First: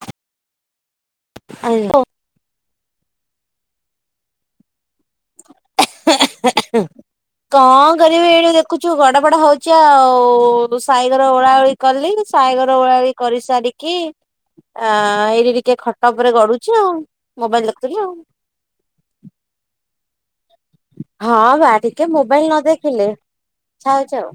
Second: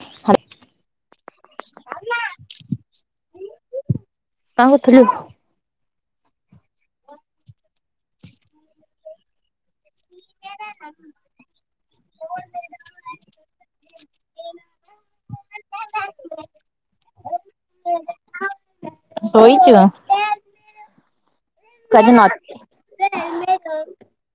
ହ [unintelligible] ଆଜ [unintelligible] କଣ କରଥିଲୁ? [inaudible] କଣ କରିବି ଏଇଠି ଦେଖୁଛୁ ଗଡ ବଡ ହଉଛି ଆଉ ସାଇଘର ଓଳା ଓଳି କଲି ସାଇଗର ଘର ଓଳା ଓଳି ବି କରିସାରିକି ଆ ଏଇଠି ଟିକେ ଖଟା ଉପରେ ଗଡୁଛି ଆଉ ମୋବାଇଲ ଦେଖୁଥିଲି ଆଉ। ଶୋଇଛୁ? ହଁ ବା ଟିକେ ମୋବାଇଲ ନ ଦେଖିଲେ ଛି ଆଉ।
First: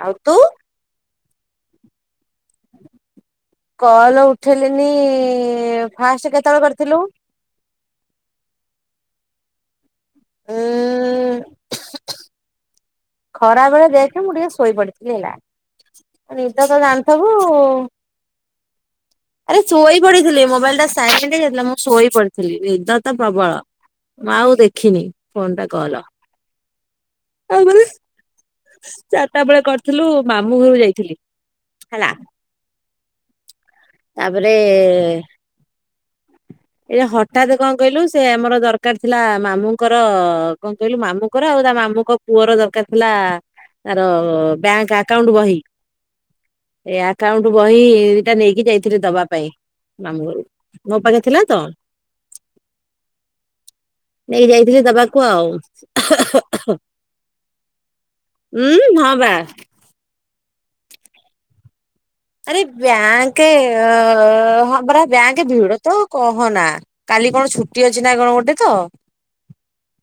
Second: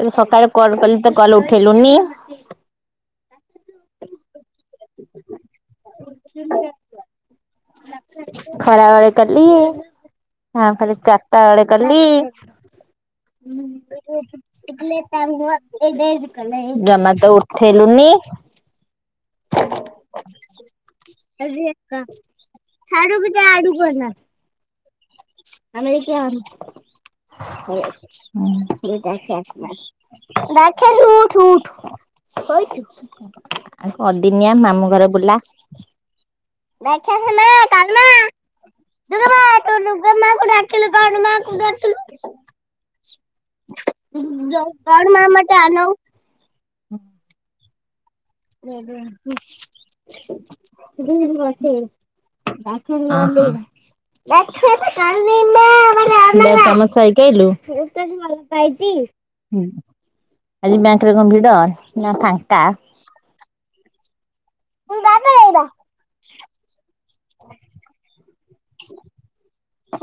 ତ ଆଉ ତୁ ସକାଳେ କଲ କଲେ ତ କଲ ଉଠେଇଲୁନି। କଲ୍ ଉଠେଇଲିନି ଫାଷ୍ଟ କେତେବେଳେ କରିଥିଲୁ? [inaudible] ଖରା ବଳେ କଲି ଉଁ ତା ଫରେ ଚାରିଟା ବେଳେ କଲି ଖରା ବେଳେ ଦେଖେ ମୁଁ ଟିକେ ଶୋଇ ପଡିଥିଲି ହେଲା ନିଦ ତ [inaudible] ଜାଣିଥିବୁ ଜାମାତ ଉଠେଇଲୁନି। [inaudible] ଆରେ ଶୋଇଇ ପଢିଥିଲି ମୁଁ। ାଇ ଯଥିଲା ମୁଁ ଶୋଇ ଉଠେଇଲୁନି। ପଡିଥିଲି ନିଦ ତ ପ୍ରବଳ ମୁ ଆଉ ଦେଖିନି ଫୋନ ଟା କଲ। [inaudible] ଆଉ [inaudible] ଉଠୁ ମାମୁଁ ଘରୁ ଯାଇଥିଲି ଉଠୁ ହେଲା କହିଛୁ। ଆ ଅଦିନିଆ ତାପରେ ମାମୁଁ ଘରେ ବୁଲା ଏଇ ଯେ ରାକ୍ଷସ ମା ହଠାତ କଣ କହିଲୁ କାଲୁ ସେ ଆମର ଦରକାର ଥିଲା ମା ଦୁର୍ଗା ମା ତୁ ମାମୁଁଙ୍କର ଦୁର୍ଗା ମାକୁ କଣ ଡାକିଲୁ କହିଲୁ ଗଡୁ ମାମୁଁଙ୍କର ମାକୁ ଆଉ ତା ଡାକିଲୁ। ଆମାମୁ ପୁଅର ଦରକାର ଥିଲା ତାର ବ୍ୟାଙ୍କ ଗଡୁ ମା ଆକାଉଣ୍ଟ ମତେ ବହି ଆନଉ। ଏ ଆକାଉଣ୍ଟ ବହି ଏଇଟା ନେଇକି ଯାଇଥିଲଥିଲେ ଦବା ପାଇଁ ମାମୁ ଘରୁ ମୋ ପାଖେ ଥିଲା। ତ ହଁ ହଁ। ନେଇକି ଯାଇଥିଲି [inaudible] ଦବାକୁ ଆଉ ହୁଁ ଆଜି ବ୍ୟାଙ୍କ ଉଁ ହଁ ବା ରେ କଣ ଭିଡ? ନା ଆରେ ଫାଙ୍କା? ବ୍ୟାଙ୍କ ହଁ ପରା ବ୍ୟାଙ୍କ ଭିଡ ତ କହନା କାଲି କଣ ଛୁଟି ଅଛି ନା କଣ ଗୋଟେ ତ ପା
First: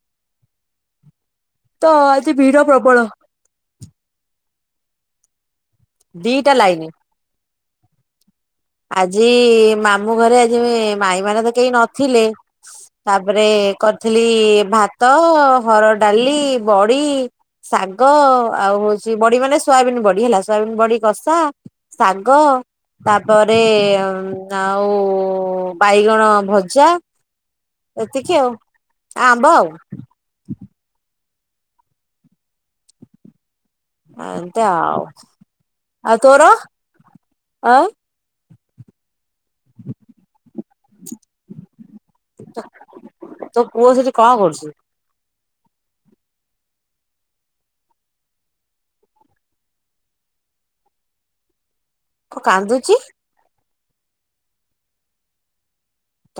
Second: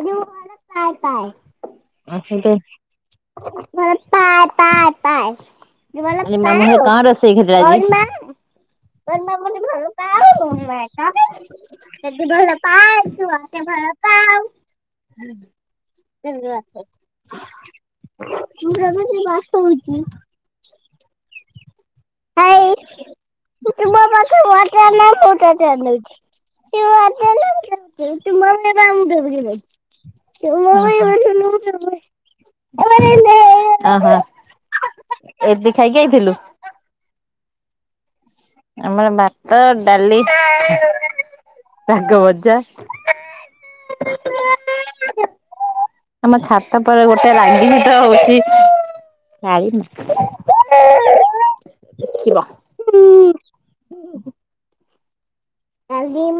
ତ ପା ପା ଆଜି ଭିଡ ପ୍ରବଳ। [unintelligible] ଦିଟା ଲାଇନି କଣ ରୋଷେଇ ଘ ଆଜି ମାମୁଁ ଘରେ ଆଜି ମାଇଁ ମାନେ ତ କେହି ନଥିଲେ। ତାପରେ [inaudible] କରିଥିଲି [inaudible] ଭାତ ହର ଡାଲି ବଡି ଶାଗ ଆଉ ହଉଛି ବଢି ମାନେ ସୋୟାବିନ ବଢି ହେଲା ସୋୟାବିନ୍ ବଢି ବସା ଶାଗ ତା ତା ପରେ ଆଉ ବାଇଗଣ ଭଜା କେ ଏତିକି ଆଉ ମାଇ ରାାମ ଧର ଆମ୍ବ ଗଲେ ଆଉ। କେ ମାଇ ବ [inaudible] ଏନ୍ତ ଆଉ ଖାଇକି ଆଉ ଆଇଥିଲୁ ତୋରା ଆ ଆମର ବା ତ ଡାଲି ସାଗ ଭଜା ତୋ ପୁଅ ସେଠି କଣ କରୁଚୁ? ଆମ ଛାତ ପରେ ଗୋଟେ ରାଙ୍ଗିଙ୍ଗଟ ହଉଛି [inaudible] କ କାନ୍ଦୁଚି। [inaudible]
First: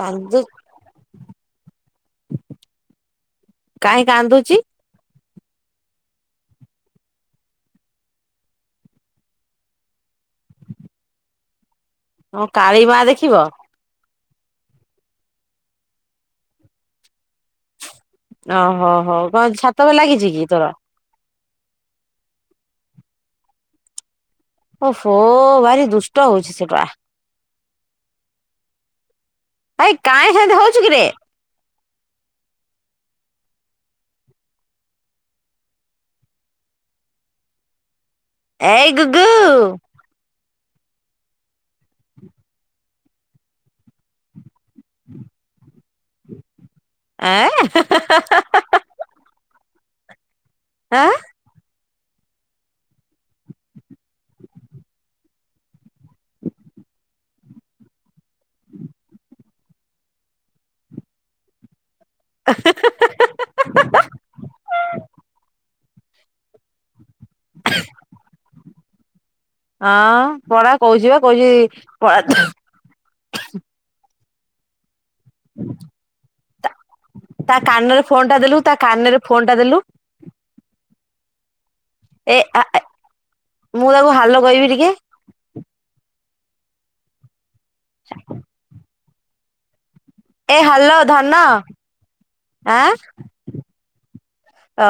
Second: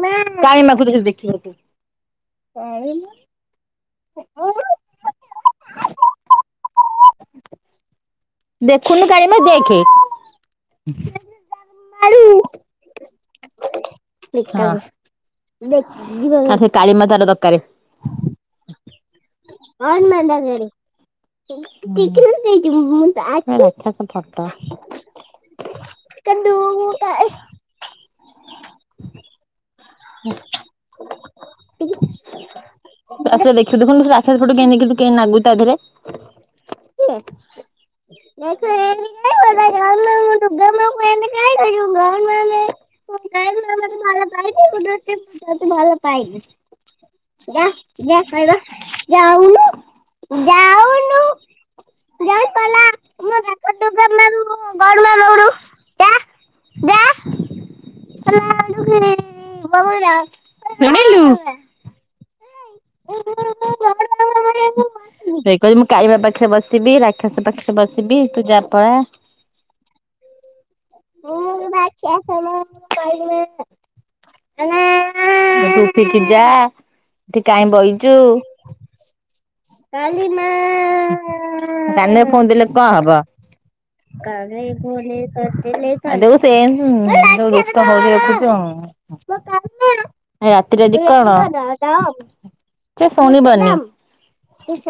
କାନ୍ଦୁ କାହିଁ କାନ୍ଦୁଚି? [inaudible] ଦେଖୁନୁ କନି ମା ଦେଖେ ହଁ କାଳି ମା ଦେଖିବ? ସେ କାଳି ମା ତାର ଦରକାର। ଓହୋ ହୋ କଣ ଛାତବେଳେ ଲାଗିଛି କି ତୋର। [inaudible] ଓ ଫୋ ଭାରି ଦୁଷ୍ଟ ହଉଛି ସେଟା। ଆାଇ କାଁ ସେମିତୀ ହଉଚୁ କିରେ? ଆଛା ଦେଖିବୁ ଦେଖନ୍ତୁ ସେ ରାକ୍ଷ ପଟୁ କେ କେ କେ ନାଗୁ ତା ଦେହରେ ଏଇ ଗୁଗୁ [unintelligible] [unintelligible] ଏଁ [unintelligible] [unintelligible] ଆଁ [unintelligible] [unintelligible] [unintelligible] [unintelligible] ଖସ ପାଖ ବସିବି ତୁଜା ପଳା। ହଁ ପାଲା [unintelligible] ତା କାନରେ ଫୋନ ଟା ଦେଲୁ ତା କାନରେ ଫୋନ [unintelligible] ଟା ଦେଲୁ [unintelligible] କାନ ରେ ଏ ଫୋନ୍ ଦେଲେ କଣ ହବ। ମୁଁ ତାକୁ ହାଲୋ କହିବି ଟିକେ [unintelligible] ରାତିରିକ ଏ ହାଲୋ ଧନ କଣ ଆଁ ସେ ଶୁଣିବନି।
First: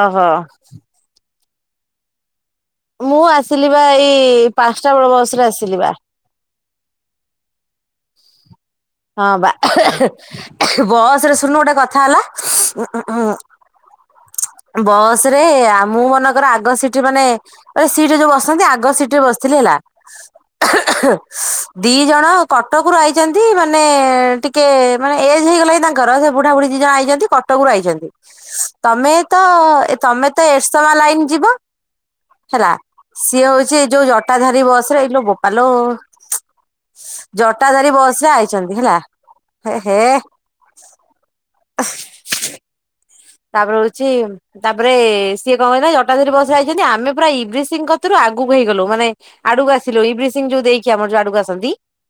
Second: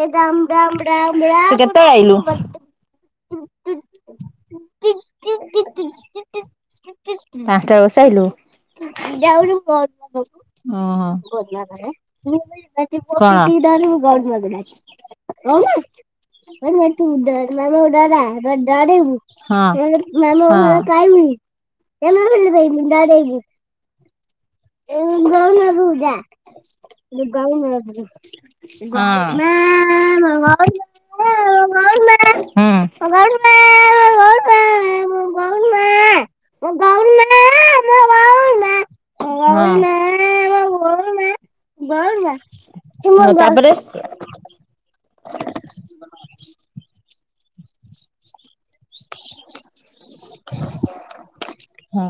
ଓହୋ ମୁଁ ଆସିଲି ବା ଏଇ ପାଞ୍ଚଟା ବେଳ ବୟସରେ ଆସିଲ ବା। ପାଞ୍ଚଟା ବଷାର ଆଇଲୁ। ହଁ ବା। ବସ ରେ ଶୁଣୁ ଗୋଟେ କଥା ହେଲା [unintelligible] [unintelligible] ବସ ରେ ମୁଁ ମନେକର ଆଗ ସିଠି ମାନେ ସିଠି ଯୋଉ ବସନ୍ତି ଆଗ ସିଠିରେ ବସିଥିଲି ହେ ଦି ଜଣ କଟକରୁ ଆଇଛନ୍ତି ମାନେ ମାନେ ଟିକେ ମାନେ ଏଜ ହେଇଗଲାଣି ତାଙ୍କର ସେ ବୁଢା ବୁଢ଼ୀ ଦି ଜଣ ଆଇଛନ୍ତି କଟକରୁ ଡାଡେଇବୁ ଆଇଛନ୍ତି। ତମେ ହଁ। ତ ଏ ତମେ ତ ଏଠ ସମ ଲାଇନ ଯିବ। ହେଲା ସିଏ ହଉଛି ଏଇ ଯୋଉ ଜଟାଧାରୀ ବସରେ ଏଇ ଲ ଗୋପାଲ ଜଟା ଧରୀ ବସେ ଆଇଛି ଛନ୍ତି ହେଲା ହେ ହେ ତାପରେ ଅ ତାପରେ ସିଏ କଣ କହିଲେ ଜଟାଧରୀ ବସା ଯଇଛନ୍ତି ଆମେ ପୁରା ଇ୍ରି ସିଂ କତିରୁ ଆଗକୁ ହେଇଗଲୁ ମାନେ ଆଡୁକୁ ଆସିଲୁ ଏଇ ବସିଂ ଯୋଉ ଦେଇକି ଆମର ଯୋଉ ଆଡୁକୁ ଆସନ୍ତି। ହଁ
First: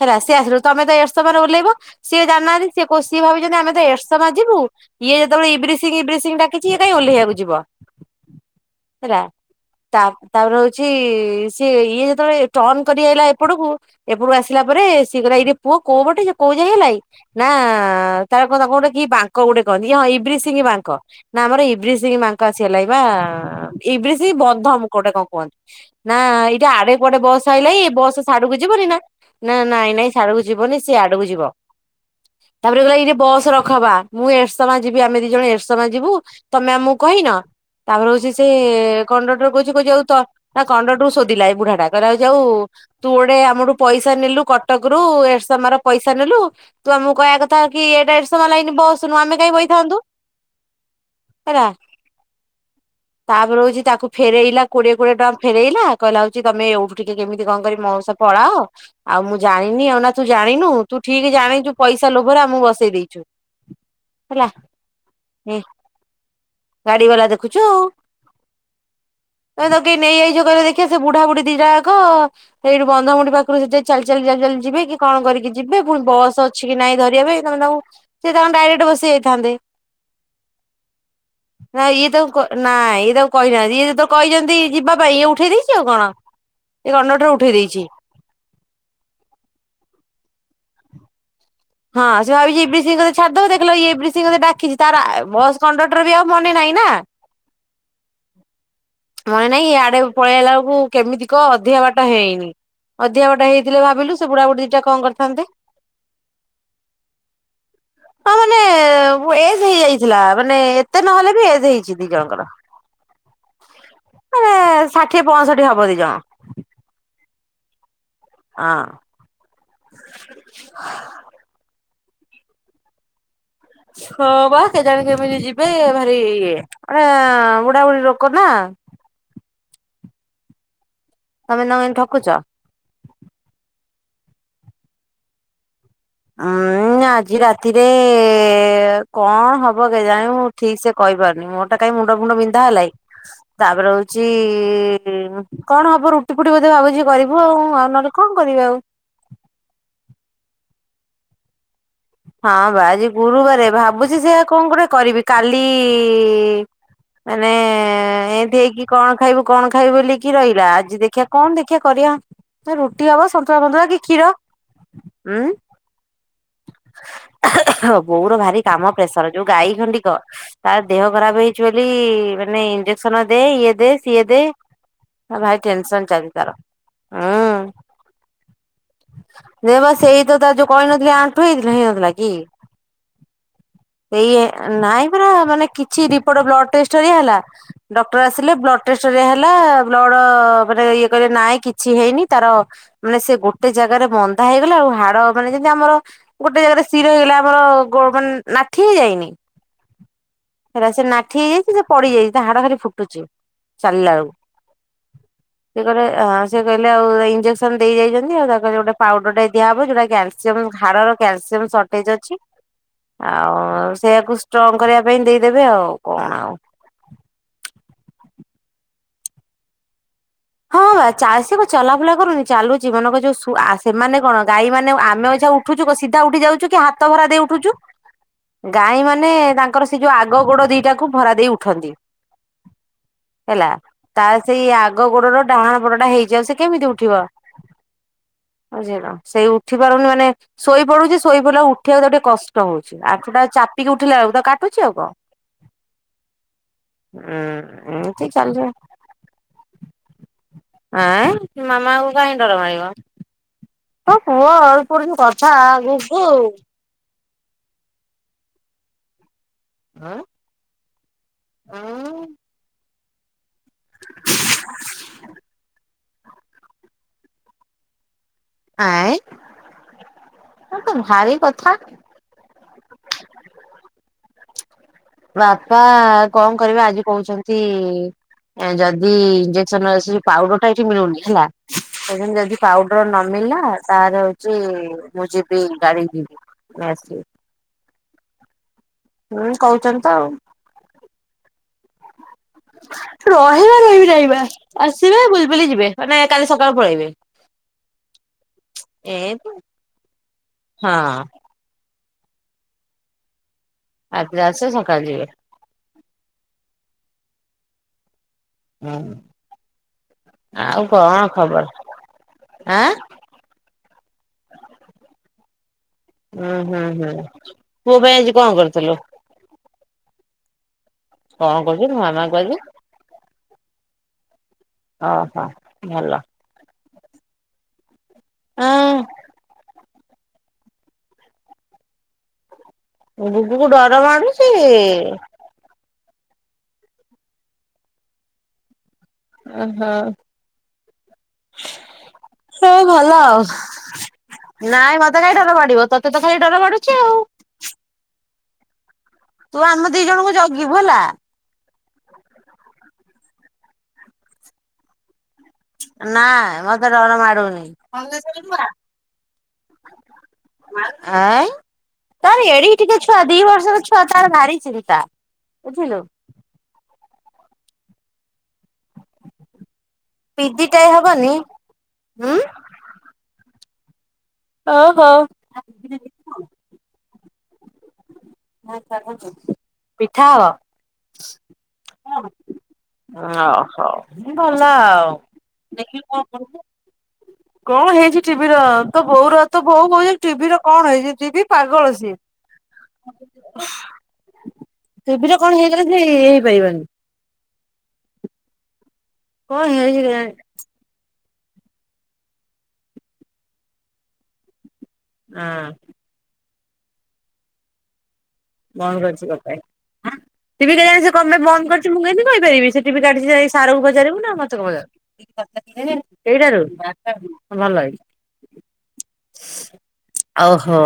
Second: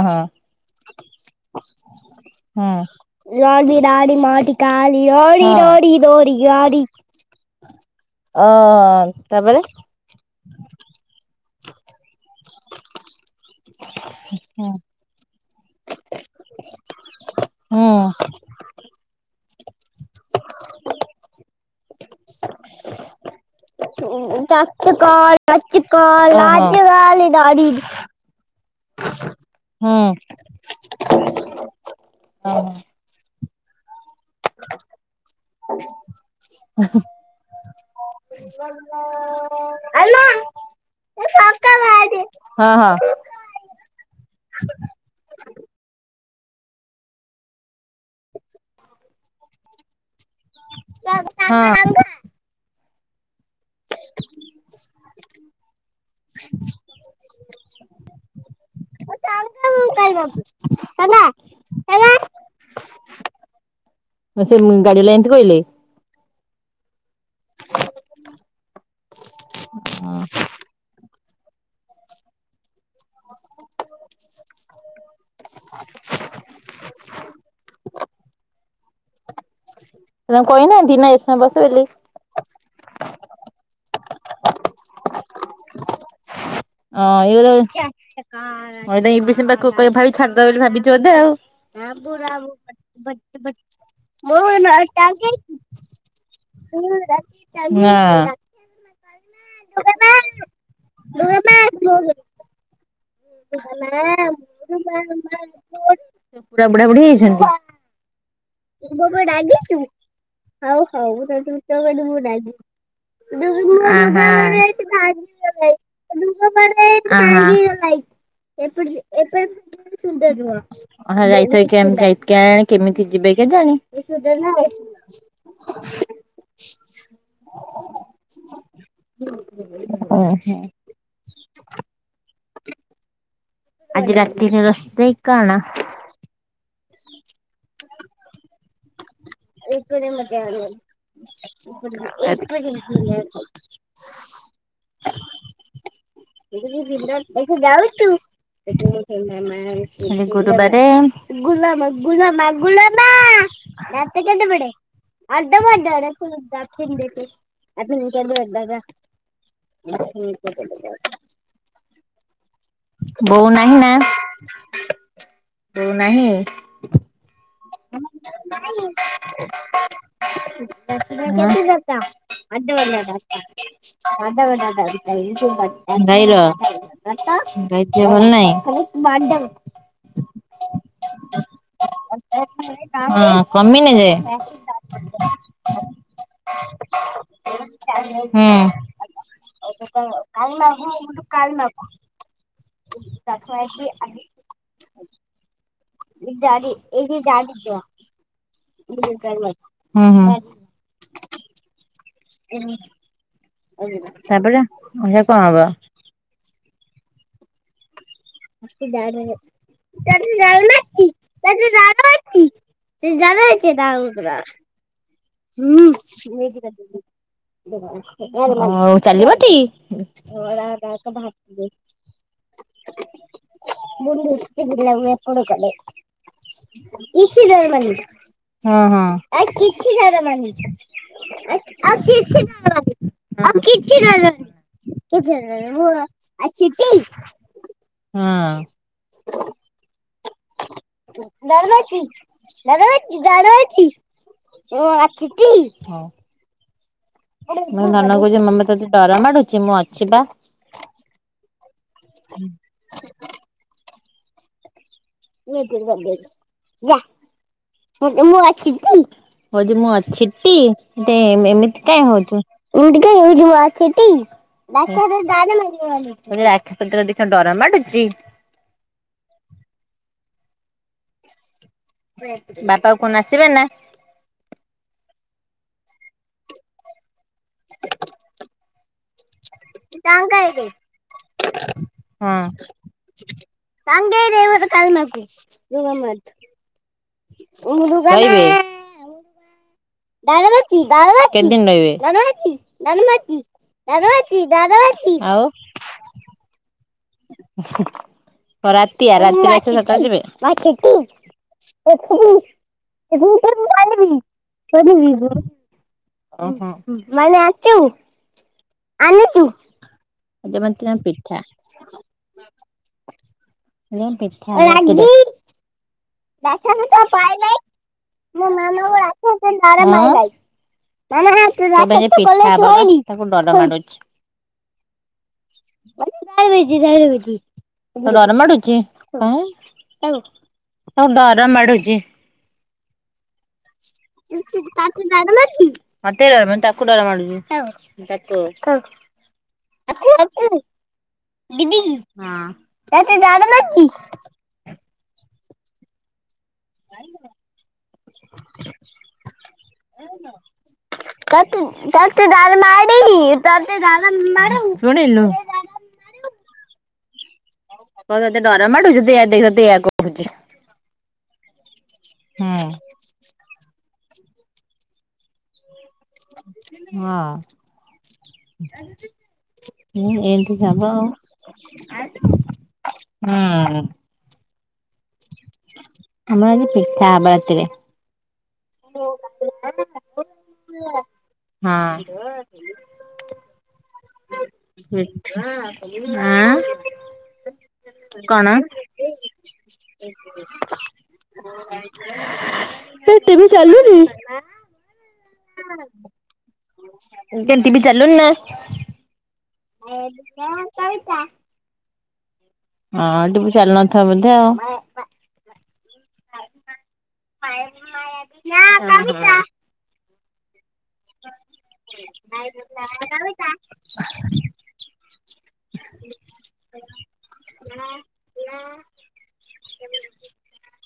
ହେ ରା ହଁ ସି ଆସିଲୁ ତମେ ତ ଏସ୍ତରେ ଓଲେଇବା। ସିଏ ଜାଣିନାହାନ୍ତି ହଁ। ସି କ ସିଏ ଭାବିଛନ୍ତି ଆମେ ରାଡି ତ ରାଡି ଏଡଶମା ମାଟି ଯିବୁ କାଲି ଇଏ ରଡି ରଡି ଏବ୍ରୀସିଂ ଏବ୍ରିସିଂ ଦୋରି ଡାକିଚି ଇଏ ଗାଡି। କଣ ପାଇଁ ଓଲେଇବାକୁ ଯିବ। ଅ ହେଲା ତାପରେ ତାପରେ ହଉଛି ସିଏ ଇଏ ଳେ ଟର୍ଣ କରି ଆଇଲା ଏପଟକୁ ଏପଟକୁ ଆସିଲା ହୁଁ। ପରେ ସିଏ କଲା ଏଇଟେ ପୁଅ କୋଉ ପଟେ କୋଉ ଯାଇ ହେଲାଇ ନା ହୁଁ। ତାର କଣ ତା ଗୋଟେ କି ବା କୋ ଗୋଟେ କହନ୍ତି ହଁ ଇବ୍ରିସିଂହ ବାଙ୍କ ନା ଆମର ଇବ୍ରିସିଂ ମାଙ୍କ ଆସିଗଲା ଏ ବା ଏବ୍ରୀସିଂ ବନ୍ଧ ମୁକ ଗୋଟେ କଣ ଚଟକଲ କୁହନ୍ତି ନା ମଚକଲ ଏଇଟା ନାଚ ଆଡେ କୁଡେ ଗାଲି ବସ ଡାଡି। ହେଇିଲା ଏଇ ବସ ଛାଡୁକୁ ଯିବନି ନା ନାଇଁ ହୁଁ। ନାଇଁ ସେ ଆଡକୁ ଯିବନି ସେ ଆଡକୁ ଯିବ ହଁ। ତାପରେ ଗହିଲ ଏଇଟ ବସ ର ଖ ବା ମୁଁ ଏରସମା ଯିବି ଆମେ ଦି ଜଣ ଏରସମା ଯିବୁ ତମେ ଆମକୁ କହିନ। ତାପରେ ହଉଛି ସେ କଣ୍ଟକ୍ଟର କହୁଛି କହୁ ଆଉ ନା କଣ୍ଟକ୍ଟରକୁ ସୋଧିଲା ଏଇ ବୁଢା ଟା କହିଲା ଏ ଯୋଉଁ ତୁଆଡେ ଆମଠୁ ପଇସା ନେଲୁ କଟକ ରୁ ଏଡ୍ସମ ମ ର ପଇସା ନେଲୁ ତୁ ଆମକୁ କହିବା କଥା କି ଏଡେସମଲାଇନି ବସ ନୁ ଆମେ କାଇଁ ବସିଥାନ୍ତୁ। ହଁ। ତାପରେ ହଉଛି ତାକୁ ଫେରଇଲା କୋଡିଏ କଡିଏ ଟଙ୍କା ଫେରଇଲା କହିଲା ହଉଛି ତମେ ଏଉଠୁ ଟିକେ କେମିତି କଣ କରି ମୋଉ ପଳାଅ ଆଉ ମୁଁ ଜାଣିନି ଆଉ ନା ତୁ ଜାଣିନୁ ତୁ ଠିକ ଜାଣିଛୁ ପଇସା ଲୋଭରେ ଆମକୁ ବସେଇ ଦେଇଛୁ। ହେଲା ସେ ଗାଡି ଲ ଏମତି ଏ କହିଲେ [unintelligible] ଗାଡି ବାଲା ଦେଖୁଛୁ, ଆଉ ତମେ ତ କେ ତାଙ୍କୁ ନେଇଯାଇଛ [unintelligible] ଦେଖିବା ସେ ବୁଢା ବୁଢ଼ୀ ଦିଟାକ ସେଇଠି ବନ୍ଧମୁଢଠି ପାଖରୁ ସେଠି ଚାଲି ଚାଲି ଚାଲି ଚାଲି ଯିବେ କି କଣ କରିକି ଯିବେ ପୁଣି ବସ ଅଛି କି ନାଇଁ ଧରିବା ପାଇଁ ତମେ ତାଙ୍କୁ ସେ ତାଙ୍କଙ୍କୁ ଡାଇରେକ୍ଟ ବସିଯାଇ ତା କହିହନା ଦିନ ଯସୁନା ବସ ବଲି [unintelligible] ନାଇଁ ଇଏ ତାକୁ କହିନାହାନ୍ତି, ଇଏ ତ କହିଛନ୍ତି ଯିବା ପାଇଁ -ଇଏ ଉଠେଇ ଦେଇେଛି ଆଉ କଣ? ଏ କଣ୍ଡକ୍ଟର ଉଠେଇ ହଁ ଦେଇଛି। ଭାବି ଛାଡିଦ ବୋଲି ଭାବିଛ ବୋଧେ ହଁ ସେ ଭାବିଛି ଇବ୍ରି ଆଉ ସିଂ ବୋଧେ ଛାଡିଦବ [unintelligible] ଦେଖିଲା ବେଳକୁ ଇବ୍ରି ସିଂ ବୋଧେ ହଁ ଡାକିଛି ତାର ବୁୁରବଟ ବସ୍ କଣ୍ଡକ୍ଟର ବି ଆଉ [unintelligible] ମନେ ନାହିଁ ନା। ହୁଁ ରା [unintelligible] ନଇଁ ନଇଁ ଆଡେ ପଳେଇଲା ବେଳକୁ, କେମିତି କହ ଅଧିକା ବାଟ ନା। ହେଇନି ଅଧା ବଟା ହେଇଥିଲେ ଭାବିଲୁ- ସେ ବୁଢାବୁଢ଼ୀ ଦିଟା କଣ କରିଥାନ୍ତେ? ପୁରା ବୁଢା ବୁଢୀ ହେଇଛନ୍ତି? ହଁ ମାନେ ତୁ ମତେ ଏଜ ରାଗିଚୁ ହେଇଯାଇଥିଲା, ମାନେ ହଉ ଏତେ ନହେଲେ ବି ଏଜ ହେଇଛି ଦି ଜଣଙ୍କର ମୁ [unintelligible] ଭାଇ ମାନେ ଲୁ ମାନାଇ [unintelligible] ଷାଠିଏ ପଞ୍ଚଷଠି ହବ ଦି ଜଣ ହଁ। [unintelligible] କେ କେମିତି ଯିବେ? କେଜାଣି? ହଁ ବା କେଜାଣି କେମିତି ଯିବେ ଭାରି ଇଏ, ମାନେ ବୁଢାବୁଢୀ ରୋକ ହଁ ହ [unintelligible] ତମେ ନ ଠକୁଛ [unintelligible] [inaudible] ଆଜି ରାତିରେ ରୋଷେଇ କଣ? ଉୁଁ, ଆଜି ରାତିରେ କଣ ହବ କେଜାଣି, ମୁଁ ଠିକ ସେ କହିପାରୁନି -ମୋର ଟା କାଇହିଁ ମୁଣ୍ଡ ଫୁଣ୍ଡ ବିନ୍ଧା ହେଲାଇ, ତାପରେ ହଉଛି କଣ ହବ ରୁଟି ଫୁଟି ବୋଧେ ଦେଖି ଭାବୁଛି କରିବୁ ଆଉ, ଆ ଉ ନହେଲେ କଣ କରିବ ଆଉ ଗୁରୁ ବା ଗୁଲା [unintelligible] ହଁ ବା ଆଜି ଗୁରୁବାର, ଦାନ୍ତ ଭାବୁଛି ସେ କଣ କେତେବଡେ ଗୋଟେ କରିବି ଅଧ କାଲି ବଡ ରଖ ଦକ୍ଷିଣ ଦେଖେ ମାନେ, ଏମତି ହେଇକି କଣ? କଣ ଖାଇବୁ, କଣ ଖାଇବୁ, ବୋଲି କିି ରହିଲା ଆଜି ଦେଖଆ କଣ ଦେଖିଆ କରିବା ହବ ବୋଉ ସନ୍ତୁଳା ନାହିଁ ଫନ୍ତୁଳା ନା, କି କ୍ଷୀର ବୋଉ ନାହିଁ ହଁ ବୋଉର ଭାରି କାମ ପ୍ରେସର, ଯୋଉ ଗାଈ ଖଣ୍ଡିକ, ତାର ଦେହ ଖରାପ ହେଇଛି ବୋଲି ମାନେ ଇ ଇ ସିଏ ଭାର [unintelligible] ହଁ ନ ବା ସେଇ ତ ତା ଯୋଉ କହିନଥିଲି ଆଣ୍ଠୁ ହେଇ [unintelligible] କି ବଡ ନାଇଁ ପରା ମାନେ କିଛି ରିପଟ [unintelligible] ଲା ହୁଁ ଡକ୍ଟର ଆସିଲେ, ବ୍ଲଡ ହୁଁ ଟେଷ୍ଟ ହେଲା, ବ୍ଲଡ ମାନେ ଇଏ କି କିଛି ହେଇନି, ତାର ମାନେ ସେ ଗୋଟେ ଜାଗାରେ ମନ୍ଦା ହେଇଗଲା, ଆଉ ହାଡ ମାନେ ଯେମିତି ଆମର ଗୋଟେ ଜାଗାରେ ଶିର ହେଇଗଲା ଆମର ମାନେ ନାଠ ହେଇ ଯାଇନି। ସେଇଟା ସେ ନାଠି ହେଇଯାଇଛି ସେ ପଡିଯାଇଛି ସେ ହାଡ ଖାଲି ଫୁଟୁଛି। ଚାଲିଲା ବେଳକୁ, ତାପରେ ଏଇଟା କଣ ହବ? ସେଏ କହିଲେ, ସେ କହିଲେ ଆଉ ଇଂଜେକ୍ସନ ଦେଇ ଯାଇଛନ୍ତି ତାରେ ଗୋଟେ ପାଉଡର ଟା ଦିଆ ହବ ଯଉଟା କଲ୍ସିୟମ ଘାଡ଼ର ଆ ହୁଁଉ ହଉ ଚାଲିବ ଟି [unintelligible] ହଁ ବା ଚାଷୀ କ ଚଲା ଫୁଲା କରୁନି ଚାଲୁଛି, ଜୀବକୁଯୋଉ ସେମାନେ କଣ ଗାଈ ମାନେ ଆମେ ମନଇଛା ଉଠୁଛୁ ସିଧା ଉଠି ଯାଉଛୁ କି ହାତ ଭରା ଦେଇ ଉଠୁଛୁ ଗାଈ ମାନେ ତାଙ୍କର ସେ ଯଉ ହଁ ଆଗ ହଁ। ଗୋଡ ଦିଟାକୁ ଭରା ଦେଇ ଆଉ ଉଠନ୍ତି। କିଛି ଡରନି ଆଉ ହେଲା କିଛି ତାର ଡରନି ସେଇ ଆଗ କିଛି ଗୋଡର ଡରନି ଡାହାଣ ମୁଁ ପଟଟା ହେଇଚି । ଆଉ ସେ ଅଛି କେମିତି ଟି? ଉଠିବ? ହଁ। ବୁଝିଲ, ସେଇ ଉଠି ପାରୁନି ମାନେ ଶୋଇ ପଡୁଛି, ଶୋଇ ପଡିଲାକୁ ଡରମାଟି ଉଠିବାକୁ ତାକୁ ଟିକେ କଷ୍ଟ ହଉଛି, ଡରମାଟି ଆଣ୍ଠ ଟା ଚାପିକି ଉଠିଲା ବେଳକୁ ତ କାଟୁଛି ଆଉ କଣ? ହି [unintelligible] ମୋ ଉଁ ଧନ ଏମିତି କହୁଛି ଚାଲିଚି -ମମି ତତେ ଡର ମାଡୁଛି ମୁଁ ଅଛି ପା। ଆଁ ମାମାକୁ କାହିଁକି ଡର ମାରିବ ମୋ ପୁଅ। ତୋର ଯୋଉ କଥା ଯା ମୁଁ ଗୁୁଗୁ। ଛିଙ୍କୁ କଇଦେ ମୁଁ ଅଛିଟି ଟେ ଏମିତି କାଇଁ ଉଁ ହଉଚୁ ଏମିଟି କେ ଏଇଟିପା ଅଛିଟି ଦାନ୍ତ ରେ ଦାଢି ମାରୁ ରେ ଆଖି ପତଟା ଦେଖା ଡର ମାଡ଼ୁଚି। ତରତ ଭାରି କଥା। ବାପା କଣ ଆସିବେନା। ବାପା କଣ କରିବେ ଆଜି କହୁଛନ୍ତି ଯଦି ଯଦି ଇଜସନ୍ ସେ ଯୋଉ ତାଙ୍କ ପାଉଡର ଆଇଲେ। ଟା ଏଠି ମିଳୁନି ହେଲା କୋଉଚନ୍ତି ହଁ। ଯଦି ପାଉଡର ନ ମିଳିଲା ତା ତାରେ ହଉଚି ମୁଁ ଯିବି ଗାଡ଼ି ନେଇ ଆସିବି। ହେଇରେ। ହୁଁ କହୁଛନ୍ତି ତ ଆଉ ରହିବା ରହିବି ରାଇବା। ଆସିବେ ବୁଲି ବୁଲି ଯିବେ ନାଇ କାଲି ସକାଳୁ ପଳେଇବେ। ରାତି ଆ ଏ ରାତି ଆସିଥିଲେ ସକାଳେ ଯିବେ। ହଁ [unintelligible] ଆଜିର ଆସିବେ ସକାଳୁ ଯିବେ। ମାନେ ଆଚୁ ହୁଁ କରିଚୁ। ଆଉ ଯେମନ୍ତି ଆ କଣ ପିଠା। ଖବର ଆଁ ରାଗିତ୍ ହୁଁ ଦେଖ ହୁଁ ଦେଖ ହୁଁ ପୁଅ ପାଇଁ ଆଜି କଣ ପାଇଲାଇମୋ ମାମ କରିଥିଲୁ ର ଉ କଣ କରୁଛୁ ମାମା କୁ ଆଜି ପିଠା ତାକୁ ଓହୋ ଡରମାରୁଛି। ଭଲ। [unintelligible] ଡର ମାଡୁଚି ହଁ ଡର ମାଡୁଚି। ଗୁଗୁ କୁ ଡର ମାଡ଼ୁଚି। ତତେ ଡର ମାଡୁଛି? ମତେ ଡର ମାଡ଼ୁନି ତାକୁ ଡର ମାଡ଼ୁଚି କାକୁ ତାକୁ କାକୁ। ଓ ହୋ। ଦିଦି ଭଲ ତତେ ଆଉ ଡର ଲାଗୁଚି। ନାଇଁ ମତେ ଖାଇ ଡର ମାଡିବ ତୋତେ ତ ଖାଲି ଡର ମାଡୁଛିଆଉ। ଜଣଙ୍କୁ ଜଗିବୁ ହେଲା ତତେ ତତେ ଡର ମାଡିନି। ତତେ ଡର ମାଡୁନି ଶୁଣିଲୁ। ନା ମତେ ଡର ମାଡୁନି। କଣ ଆଁ ତତେ ଡର ମାଡୁଛି ତୁ ଏୟା ଦେଖ ତତେ ଏଇଆ କହୁଛି। ତାର ଏଡିକି ଟିକେ ଛୁଆ ଦି ବର୍ଷର ଛୁ ଆ ତାର ଭାରି ଚିନ୍ତା ବୁଝିଲୁ। ହଁ। ହୁଁ ଏମିତି ପିଦି ଟାଏ ହେବ। ହବନି ଉଁ ହୁଁ। ଓହୋ। ଆମର [unintelligible] ପିଠା ହବ। ହଁ। ଓହୋ ଭଲ ଆଉ। ଆଁ କଣ ହେଇଚି କଣ? ଟିଭି ର ତ ବୋଉ ର ତ ବୋଉ ବୋଉଟିଭି ର କଣ ହେଇଚି ଟିଭି ପାଗଳ ସିଏ। ହେ ଟିଭି ଚାଲୁନି। ଟିଭିର କଣ ହେଇଗଲେ ସେ ଇଏ ହେଇପାରିବନି କେତି ବି ଚାଲୁ ନା କଣ ହେଇଛି କେଜାଣି ହଁ ଟିଭି ଚାଲୁ ନଥିବ ବୋଧେ। ହଁ [unintelligible] [unintelligible] ଟିଭି କେଜାଣି ସେ କଣ ପାଇଁ ବନ୍ଦ କରିଚି ମୁଁ କେମିତି କହିପାରିବି ସେ ଟିଭି କାଟିଚି ଯାଇକି ସାରକୁ ପଚାରିବୁ ନା ମତେ କଣ ପଚା ସେଇଟାରୁ ହଁ ଭଲ ହେଇଚି। ନା। ଓହୋ।